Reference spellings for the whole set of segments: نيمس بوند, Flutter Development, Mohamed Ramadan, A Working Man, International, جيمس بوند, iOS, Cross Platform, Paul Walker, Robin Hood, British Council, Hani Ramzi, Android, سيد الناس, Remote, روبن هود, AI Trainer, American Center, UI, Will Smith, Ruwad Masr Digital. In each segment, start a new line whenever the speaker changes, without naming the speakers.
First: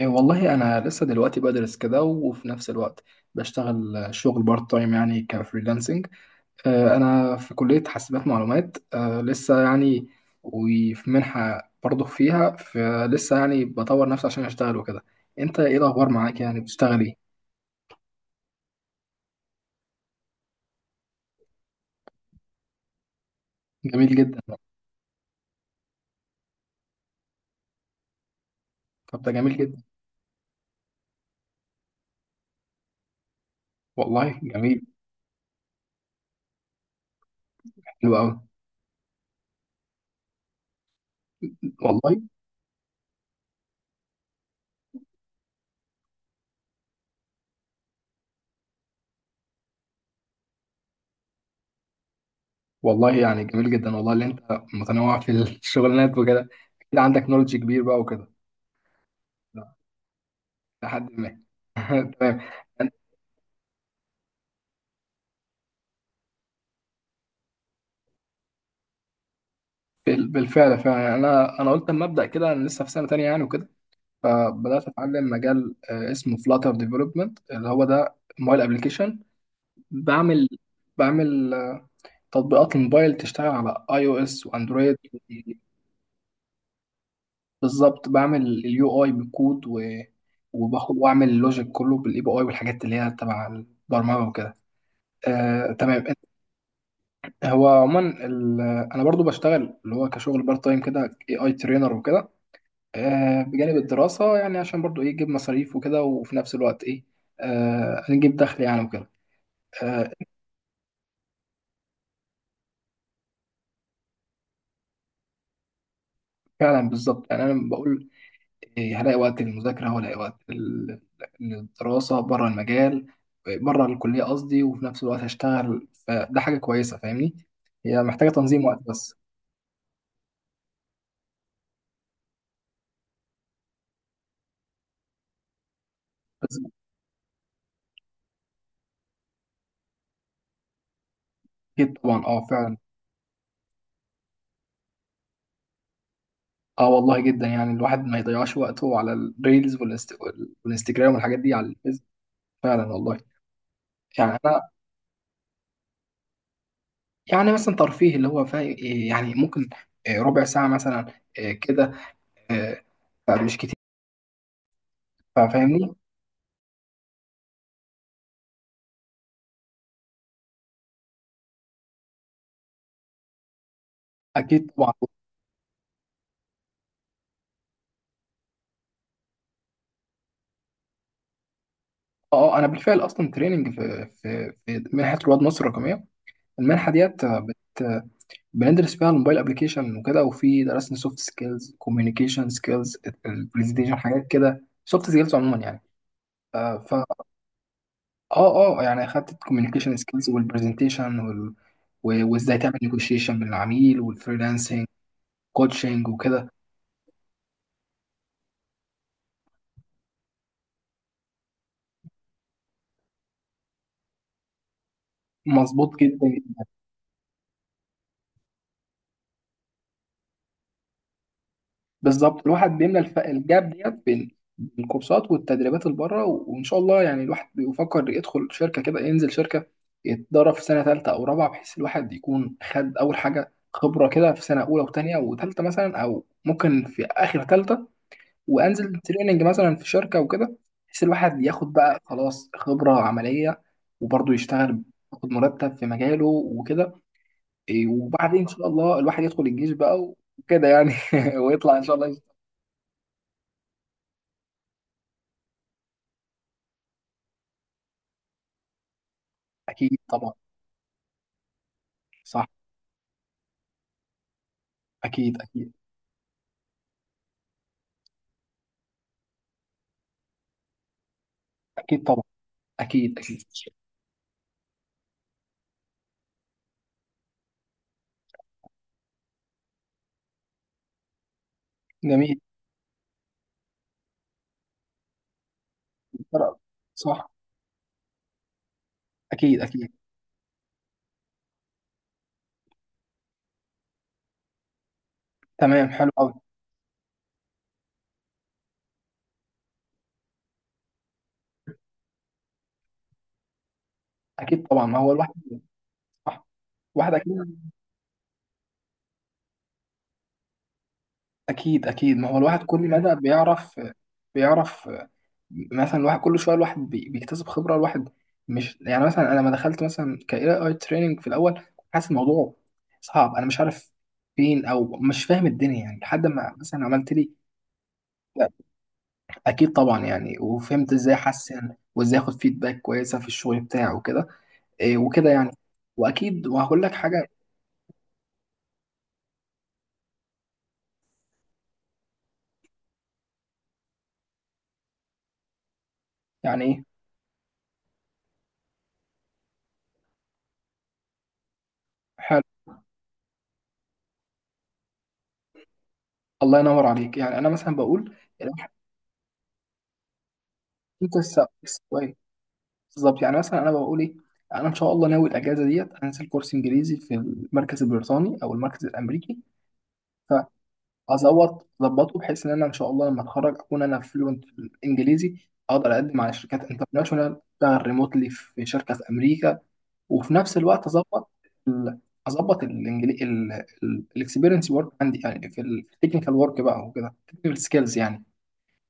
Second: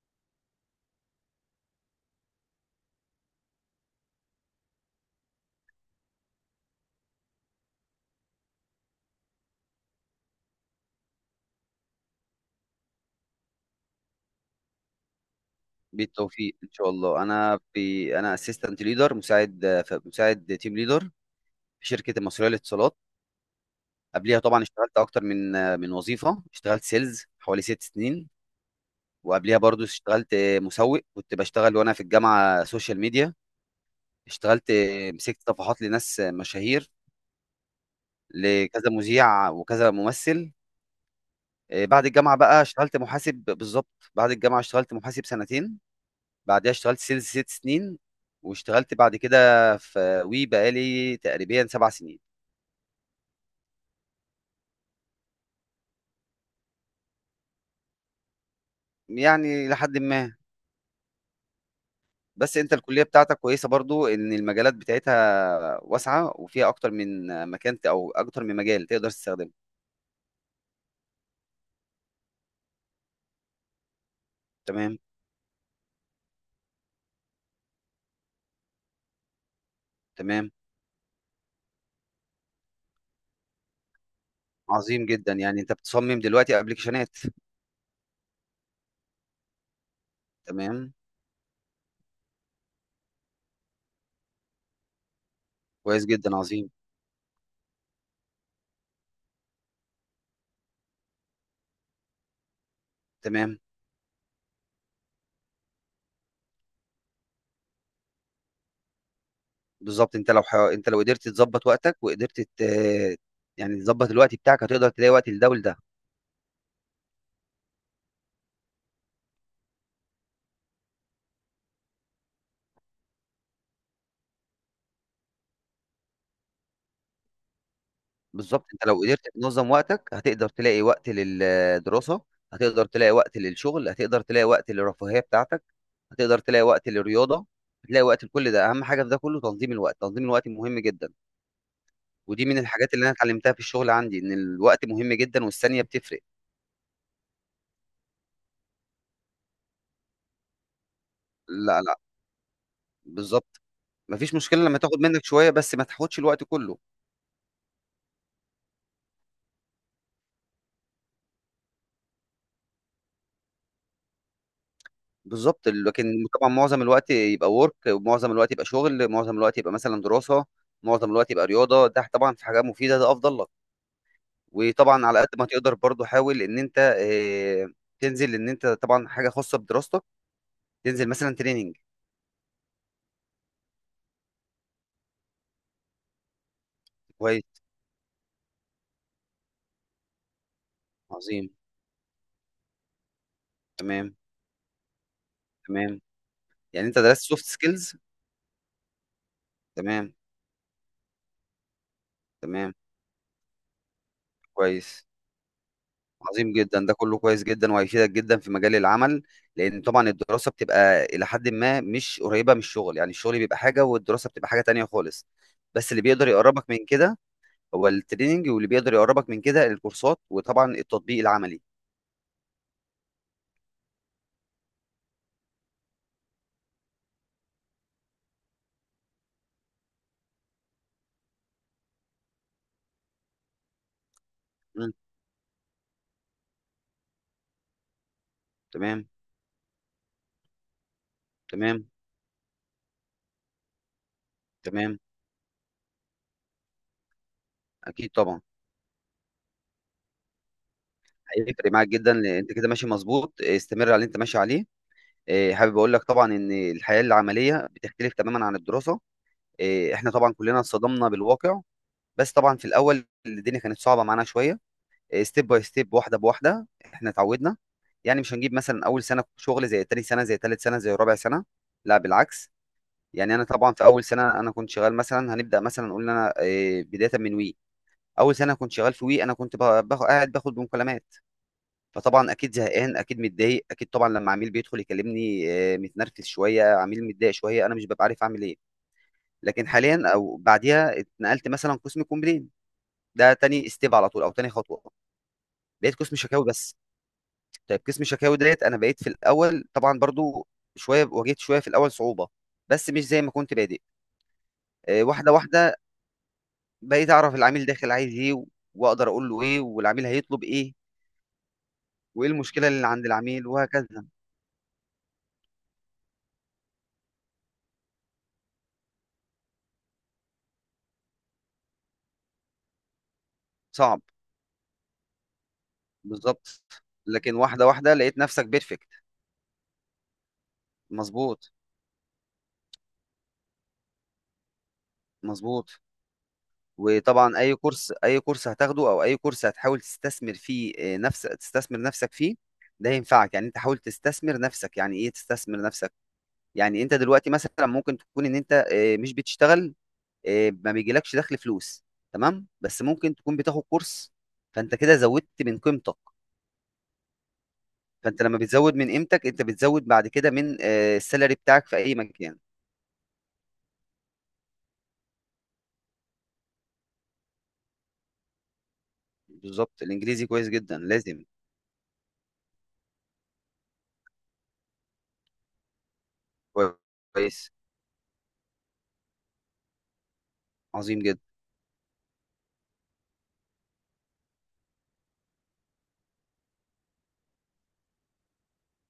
إيه والله أنا لسه دلوقتي بدرس كده وفي نفس الوقت بشتغل شغل بارت تايم يعني كفريلانسنج. أنا في كلية حاسبات معلومات، لسه يعني. وفي منحة برضه فيها فلسه، يعني بطور نفسي عشان أشتغل وكده. أنت إيه الأخبار معاك؟
بالتوفيق
يعني
ان شاء
بتشتغل إيه؟
الله انا اسيستنت ليدر مساعد تيم ليدر في شركه المصريه للاتصالات.
جميل
قبليها
جدا.
طبعا اشتغلت اكتر من وظيفه، اشتغلت سيلز حوالي ست سنين،
طب ده جميل
وقبليها
جدا.
برضو اشتغلت مسوق، كنت بشتغل وانا في الجامعه سوشيال ميديا،
والله
اشتغلت
جميل.
مسكت صفحات لناس مشاهير،
حلو أوي.
لكذا مذيع وكذا ممثل. بعد
والله.
الجامعه بقى اشتغلت محاسب، بالظبط بعد الجامعه اشتغلت محاسب سنتين، بعدها اشتغلت سيلز ست سنين، واشتغلت بعد كده في وي بقالي تقريبا سبع سنين،
والله يعني جميل جدا والله، اللي أنت متنوع في الشغلانات وكده. أكيد عندك نولج كبير بقى وكده.
يعني لحد ما.
لحد ما. تمام.
بس انت الكلية بتاعتك كويسة برضو، ان المجالات بتاعتها واسعة وفيها اكتر من مكان او اكتر من مجال تقدر تستخدمه.
بالفعل فعلا، يعني انا قلت اما ابدا كده، انا لسه في سنه تانية يعني وكده. فبدات
تمام،
اتعلم مجال اسمه فلاتر ديفلوبمنت، اللي هو ده موبايل ابلكيشن. بعمل
تمام.
بعمل تطبيقات الموبايل تشتغل على اي او اس واندرويد.
عظيم جدا، يعني انت بتصمم دلوقتي ابلكيشنات.
بالظبط، بعمل اليو اي بالكود
تمام،
وباخد واعمل اللوجيك كله بالاي بي اي والحاجات اللي هي تبع البرمجه وكده. تمام.
كويس جدا، عظيم.
هو عموما ال- انا برضو بشتغل اللي هو كشغل بارت تايم كده اي اي ترينر وكده،
تمام.
بجانب الدراسة، يعني عشان برضو ايه يجيب مصاريف وكده، وفي نفس الوقت ايه نجيب دخل يعني وكده. آه،
بالظبط، انت لو قدرت تظبط وقتك وقدرت يعني تظبط الوقت بتاعك، هتقدر تلاقي وقت لده ولده.
فعلا بالظبط، يعني انا بقول إيه هلاقي وقت للمذاكرة وهلاقي وقت للدراسة بره المجال، بره الكلية قصدي، وفي نفس الوقت هشتغل، فده حاجة كويسة فاهمني. هي محتاجة تنظيم
بالظبط،
وقت
انت لو
بس.
قدرت تنظم وقتك، هتقدر تلاقي وقت للدراسة، هتقدر تلاقي وقت للشغل، هتقدر تلاقي وقت للرفاهية بتاعتك، هتقدر
بس
تلاقي وقت للرياضة، هتلاقي وقت لكل ده. اهم حاجة في ده كله تنظيم الوقت، تنظيم الوقت مهم جدا.
أكيد طبعا، اه
ودي من
فعلا.
الحاجات اللي انا اتعلمتها في الشغل عندي، ان الوقت مهم جدا والثانية بتفرق.
اه والله، جدا، يعني الواحد ما يضيعش وقته على الريلز والانستجرام والحاجات دي، على
لا، لا،
الفيسبوك. فعلا والله.
بالظبط. مفيش
يعني
مشكلة لما تاخد منك شوية، بس ما تاخدش الوقت كله.
يعني مثلا ترفيه اللي هو فا، يعني ممكن ربع ساعة مثلا، كده، آه، فمش كتير.
بالظبط.
فاهمني.
لكن طبعا معظم الوقت يبقى ورك، ومعظم الوقت يبقى شغل، معظم الوقت يبقى مثلا دراسة، معظم الوقت يبقى رياضة، ده طبعا في حاجة مفيدة، ده أفضل لك.
أكيد طبعا.
وطبعا على قد ما تقدر برضو حاول ان انت تنزل ان انت طبعا حاجه خاصه بدراستك، تنزل مثلا تريننج.
أه، أنا بالفعل أصلا تريننج في في منحة رواد مصر الرقمية، المنحة ديت آه،
كويس.
بت آه، بندرس فيها الموبايل أبلكيشن وكده، وفي درسنا سوفت
عظيم.
سكيلز، كوميونيكيشن سكيلز، البرزنتيشن،
تمام،
حاجات كده سوفت سكيلز عموما يعني.
تمام.
آه،
يعني انت
فا
درست سوفت سكيلز.
أه أه، يعني أخدت الكوميونيكيشن
تمام،
سكيلز والبرزنتيشن وال... وإزاي
تمام.
تعمل نيجوشيشن من العميل، والفريلانسنج
كويس.
كوتشنج وكده.
عظيم جدا، ده كله كويس جدا وهيفيدك جدا في مجال العمل. لان طبعا الدراسه بتبقى الى حد ما مش قريبه من الشغل، يعني الشغل بيبقى حاجه والدراسه بتبقى حاجه تانية خالص. بس
مظبوط
اللي
جدا.
بيقدر يقربك من كده هو التريننج، واللي بيقدر يقربك من كده الكورسات، وطبعا التطبيق العملي.
بالظبط، الواحد بيملى الجاب ديت بين الكورسات والتدريبات اللي بره، وان شاء الله يعني الواحد بيفكر يدخل شركه كده، ينزل شركه يتدرب في سنه ثالثه او رابعه، بحيث الواحد يكون خد اول حاجه خبره كده في سنه اولى
مم.
وثانيه وثالثه مثلا، او ممكن في اخر ثالثه وانزل
تمام.
تريننج مثلا في شركه وكده، بحيث الواحد ياخد
تمام.
بقى خلاص خبره عمليه، وبرضه يشتغل
تمام.
ياخد مرتب في مجاله وكده. إيه،
اكيد
وبعدين
طبعا.
ان شاء الله الواحد يدخل الجيش بقى وكده يعني.
هيفرق
ويطلع ان
معاك
شاء
جدا،
الله.
لان انت كده ماشي مظبوط، استمر على اللي انت ماشي عليه. حابب اقول لك طبعا ان الحياه العمليه بتختلف تماما عن الدراسه.
اكيد
احنا
طبعا.
طبعا كلنا اتصدمنا بالواقع. بس
صح.
طبعا في الاول الدنيا كانت صعبه معانا شويه.
اكيد
ستيب باي
اكيد.
ستيب، واحده بواحده، احنا اتعودنا. يعني مش هنجيب مثلا اول سنه شغل زي تاني سنه، زي تالت سنه، زي رابع سنه، لا
اكيد طبعا.
بالعكس.
اكيد
يعني
اكيد.
انا طبعا في اول سنه، انا كنت شغال مثلا، هنبدا مثلا نقول إن انا بدايه من وي. اول سنه كنت شغال في وي، انا كنت باخد، قاعد باخد بمكالمات، فطبعًا
جميل.
أكيد زهقان، أكيد متضايق، أكيد طبعًا لمّا عميل بيدخل يكلمني متنرفز شوية، عميل
صح.
متضايق شوية، أنا مش بابقى عارف أعمل إيه.
اكيد
لكن
اكيد.
حاليًا أو بعديها اتنقلت مثلًا قسم complain، ده تاني step على طول، أو تاني خطوة،
تمام،
بقيت
حلو
قسم
قوي.
شكاوي بس. طيب قسم شكاوي ديّة، أنا بقيت في الأول طبعًا برضه شوية، واجهت شوية في الأول صعوبة، بس مش زي ما كنت بادئ.
اكيد طبعا، ما هو الواحد.
واحدة، واحدة
صح.
بقيت
واحد
أعرف العميل
اكيد.
داخل عايز إيه، وأقدر أقول له إيه، والعميل هيطلب إيه،
اكيد اكيد، ما
وإيه
هو الواحد
المشكلة
كل
اللي عند
مدى
العميل
بيعرف.
وهكذا.
بيعرف مثلا الواحد كل شويه، الواحد بيكتسب خبره، الواحد مش يعني مثلا، انا لما دخلت مثلا ك إيه اي تريننج في الاول، كنت حاسس الموضوع صعب، انا مش عارف
صعب.
فين، او مش فاهم الدنيا يعني، لحد ما
بالظبط.
مثلا عملت لي.
لكن واحدة واحدة لقيت نفسك
لا،
بيرفكت.
اكيد طبعا، يعني وفهمت ازاي
مظبوط.
احسن، وازاي اخد فيدباك كويسه في الشغل بتاعي وكده. إيه وكده يعني.
مظبوط.
واكيد وهقول لك حاجه.
وطبعا اي كورس هتاخده، او اي كورس هتحاول تستثمر فيه، آه، نفس تستثمر نفسك فيه، ده ينفعك. يعني انت حاول تستثمر نفسك. يعني ايه تستثمر نفسك؟
يعني
يعني
ايه.
انت دلوقتي مثلا ممكن تكون ان انت مش بتشتغل، ما بيجيلكش دخل، فلوس.
حلو.
تمام. بس ممكن تكون بتاخد كورس، فانت كده زودت من قيمتك.
الله ينور عليك، يعني انا مثلا بقول
فانت لما
الواحد-
بتزود من قيمتك، انت بتزود بعد كده من
انت
السالري بتاعك في اي مكان.
بالظبط، يعني مثلا انا بقول ايه، انا ان شاء الله ناوي الاجازه ديت انزل كورس انجليزي في المركز البريطاني او المركز الامريكي،
بالظبط، الانجليزي كويس جدا، لازم.
فازوط اظبطه بحيث ان انا ان شاء الله لما اتخرج اكون انا فلوينت في الانجليزي، اقدر اقدم على شركات انترناشونال،
كويس.
اشتغل ريموتلي في شركه في امريكا، وفي نفس الوقت
عظيم جدا.
اظبط ال- اظبط الاكسبيرينس ورك عندي، يعني في التكنيكال ورك بقى وكده، التكنيكال سكيلز يعني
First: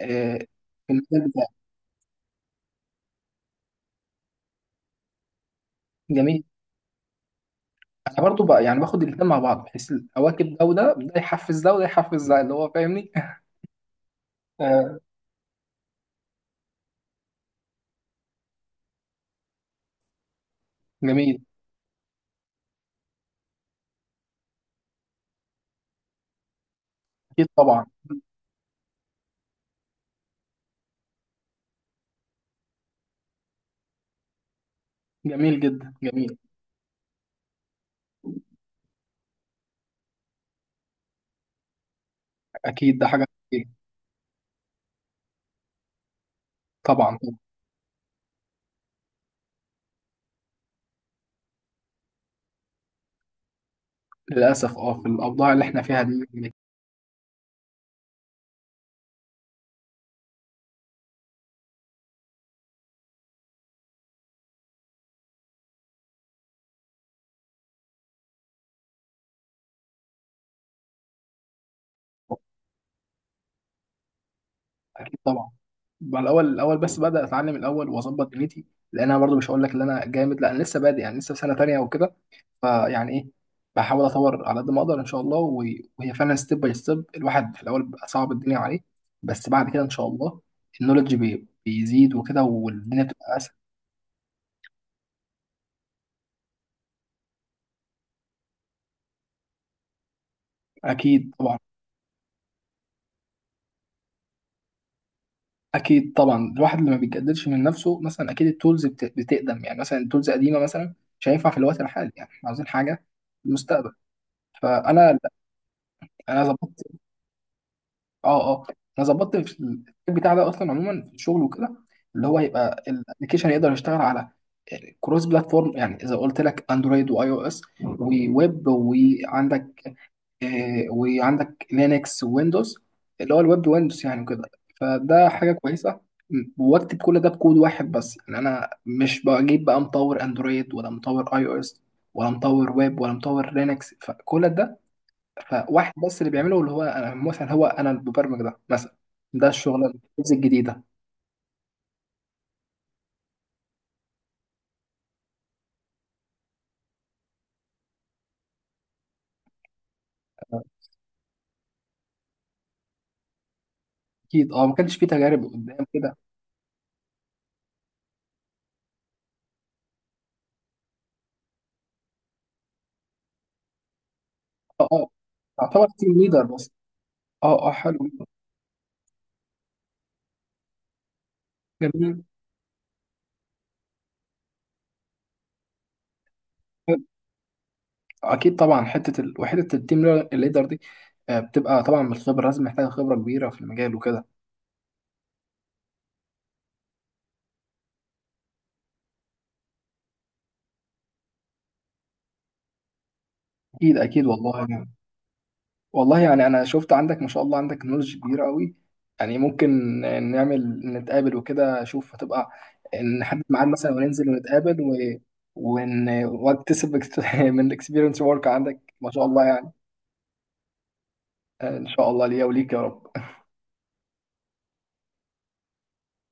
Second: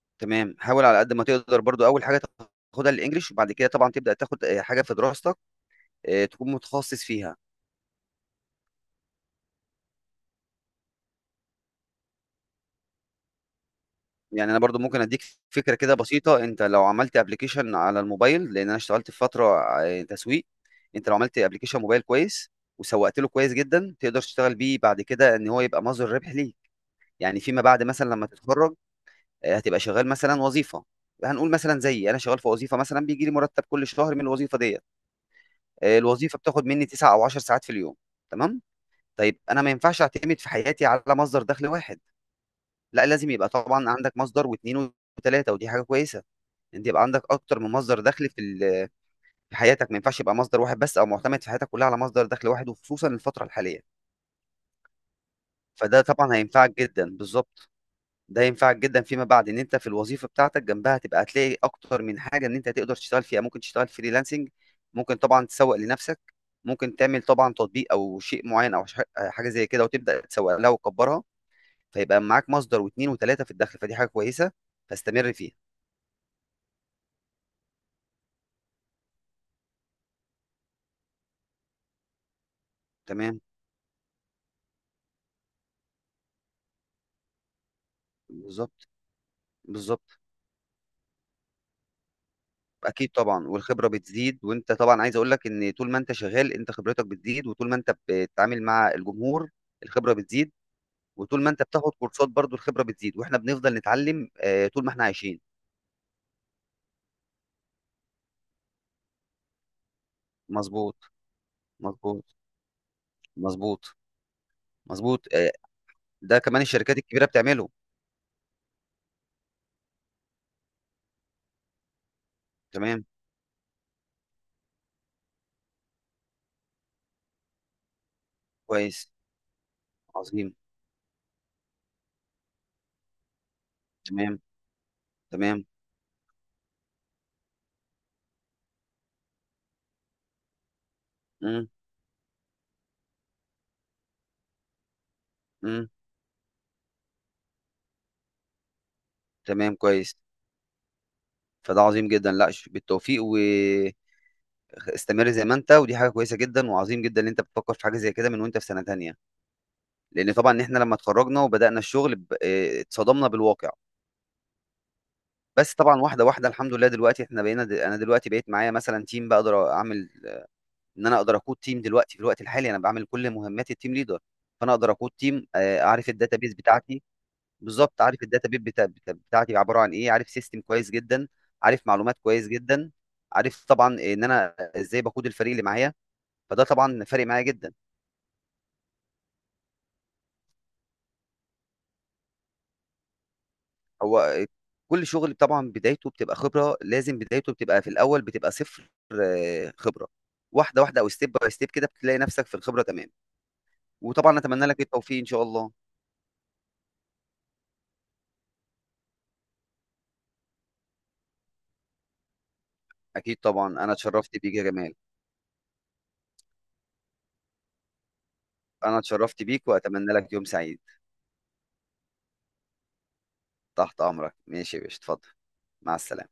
آه،
تمام، حاول
في
على قد ما
المجال بتاعي.
تقدر برضو اول حاجه تاخدها الانجليش، وبعد كده طبعا تبدا تاخد حاجه في دراستك،
جميل.
تكون متخصص فيها.
انا برضو بقى يعني باخد الاثنين مع بعض، بحيث اواكب ده وده، ده يحفز ده وده يحفز ده، اللي هو فاهمني.
يعني انا برضو
آه.
ممكن اديك فكره كده بسيطه. انت لو عملت ابلكيشن على الموبايل، لان انا اشتغلت في فتره تسويق، انت لو عملت
جميل.
ابلكيشن موبايل كويس وسوقت له كويس جدا، تقدر تشتغل بيه بعد كده، ان هو يبقى مصدر ربح ليك. يعني
اكيد
فيما بعد،
طبعا.
مثلا لما تتخرج، هتبقى شغال مثلا وظيفه، هنقول مثلا زيي انا شغال في وظيفه، مثلا بيجي لي مرتب كل شهر من الوظيفه ديت،
جميل جدا، جميل.
الوظيفه بتاخد مني 9 او 10 ساعات في اليوم. تمام. طيب انا ما ينفعش اعتمد في حياتي على مصدر دخل واحد،
اكيد
لا،
ده حاجه.
لازم يبقى
أكيد.
طبعا عندك مصدر واثنين وثلاثه. ودي حاجه كويسه، انت يبقى
طبعا.
عندك اكتر من مصدر دخل في في حياتك، ما ينفعش يبقى مصدر واحد بس، او معتمد في حياتك كلها على مصدر دخل واحد، وخصوصا الفتره الحاليه.
للاسف، اه، في الاوضاع اللي احنا
فده
فيها
طبعا
دي.
هينفعك جدا. بالظبط. ده ينفعك جدا فيما بعد، ان انت في الوظيفه بتاعتك جنبها تبقى هتلاقي اكتر من حاجه ان انت تقدر تشتغل فيها. ممكن تشتغل فريلانسنج، ممكن طبعا تسوق لنفسك، ممكن تعمل طبعا تطبيق او شيء معين، او حاجه زي كده وتبدا تسوق لها وتكبرها. فيبقى معاك مصدر واثنين وثلاثه في الدخل، فدي حاجه كويسه،
اكيد
فاستمر
طبعا.
فيها.
بقى الاول الاول بس، بدا اتعلم الاول واظبط دنيتي، لان انا برضو مش هقول لك ان انا جامد، لا انا لسه بادئ يعني، لسه في سنه تانيه وكده. فيعني ايه،
تمام.
بحاول اطور على قد ما اقدر ان شاء الله، وهي فعلا ستيب باي ستيب، الواحد في الاول بيبقى صعب الدنيا عليه،
بالظبط.
بس بعد كده ان شاء
بالظبط.
الله النولج بيزيد وكده، والدنيا
اكيد
بتبقى
طبعا
اسهل.
والخبره بتزيد. وانت طبعا عايز اقول لك ان طول ما انت شغال، انت خبرتك بتزيد، وطول ما انت بتتعامل مع الجمهور الخبره بتزيد،
اكيد
وطول ما
طبعا.
انت بتاخد كورسات برضو الخبرة بتزيد، واحنا بنفضل نتعلم طول ما احنا عايشين.
اكيد طبعا، الواحد اللي ما بيتجددش من نفسه مثلا، اكيد التولز بتقدم، يعني مثلا التولز قديمه مثلا
مظبوط.
مش هينفع في الوقت الحالي، يعني
مظبوط.
احنا عاوزين حاجه في
مظبوط.
المستقبل. فانا،
مظبوط. ده
انا
كمان
ظبطت.
الشركات الكبيرة بتعمله.
اه اه. انا ظبطت في التيم بتاع ده اصلا عموما في الشغل وكده، اللي هو يبقى
تمام.
الابلكيشن يقدر يشتغل على كروس بلاتفورم، يعني اذا قلت لك اندرويد واي او اس وويب،
كويس.
وعندك
عظيم.
وعندك لينكس وويندوز، اللي هو الويب ويندوز يعني
تمام،
وكده. فده حاجه
تمام.
كويسه. واكتب كل ده بكود واحد بس، يعني انا مش بجيب بقى مطور اندرويد ولا مطور اي او
امم
اس ولا مطور ويب ولا مطور لينكس، فكل ده
امم
فواحد بس اللي بيعمله، اللي هو انا مثلا، هو انا المبرمج ده مثلا، ده
تمام.
الشغل
كويس.
الجزء الجديده.
فده عظيم جدا، لا، بالتوفيق واستمر زي ما انت. ودي حاجة كويسة جدا، وعظيم جدا ان انت بتفكر في حاجة زي كده من وانت في سنة تانية. لان طبعا احنا لما اتخرجنا وبدأنا الشغل اتصدمنا بالواقع.
اكيد اه، ما كانش فيه تجارب
بس
قدام
طبعا
كده.
واحده واحده الحمد لله دلوقتي احنا انا دلوقتي بقيت معايا مثلا تيم، بقدر اعمل ان انا اقدر اقود تيم دلوقتي. في الوقت الحالي انا بعمل كل مهمات التيم ليدر، فانا
اه
اقدر
اه،
اقود تيم،
تعتبر
اعرف
تيم ليدر
الداتابيز
بس.
بتاعتي.
اه اه، حلو،
بالظبط، عارف الداتابيز بتاعتي عباره عن ايه، عارف سيستم كويس جدا، عارف معلومات
جميل.
كويس جدا، عارف طبعا ان انا ازاي بقود الفريق اللي معايا. فده طبعا فارق معايا جدا.
اكيد طبعا، حته ال... وحته التيم ليدر دي بتبقى طبعا من الخبره، لازم محتاجه خبره كبيره في المجال وكده.
هو كل شغل طبعا بدايته بتبقى خبرة، لازم بدايته بتبقى في الأول بتبقى صفر خبرة، واحدة واحدة أو ستيب باي ستيب كده بتلاقي نفسك في الخبرة. تمام.
اكيد اكيد
وطبعا
والله
أتمنى لك
يعني.
التوفيق إن شاء الله.
والله يعني انا شفت عندك ما شاء الله، عندك نولج كبيره قوي، يعني ممكن نعمل نتقابل وكده، اشوف هتبقى،
أكيد
نحدد ميعاد
طبعا،
مثلا
أنا
وننزل
اتشرفت بيك يا
ونتقابل
جمال.
واكتسب من الاكسبيرينس ورك عندك
أنا
ما شاء
اتشرفت
الله
بيك
يعني.
وأتمنى لك يوم سعيد.
ان شاء الله ليا وليك يا رب.
تحت أمرك، ماشي يا باشا، اتفضل. مع السلامة.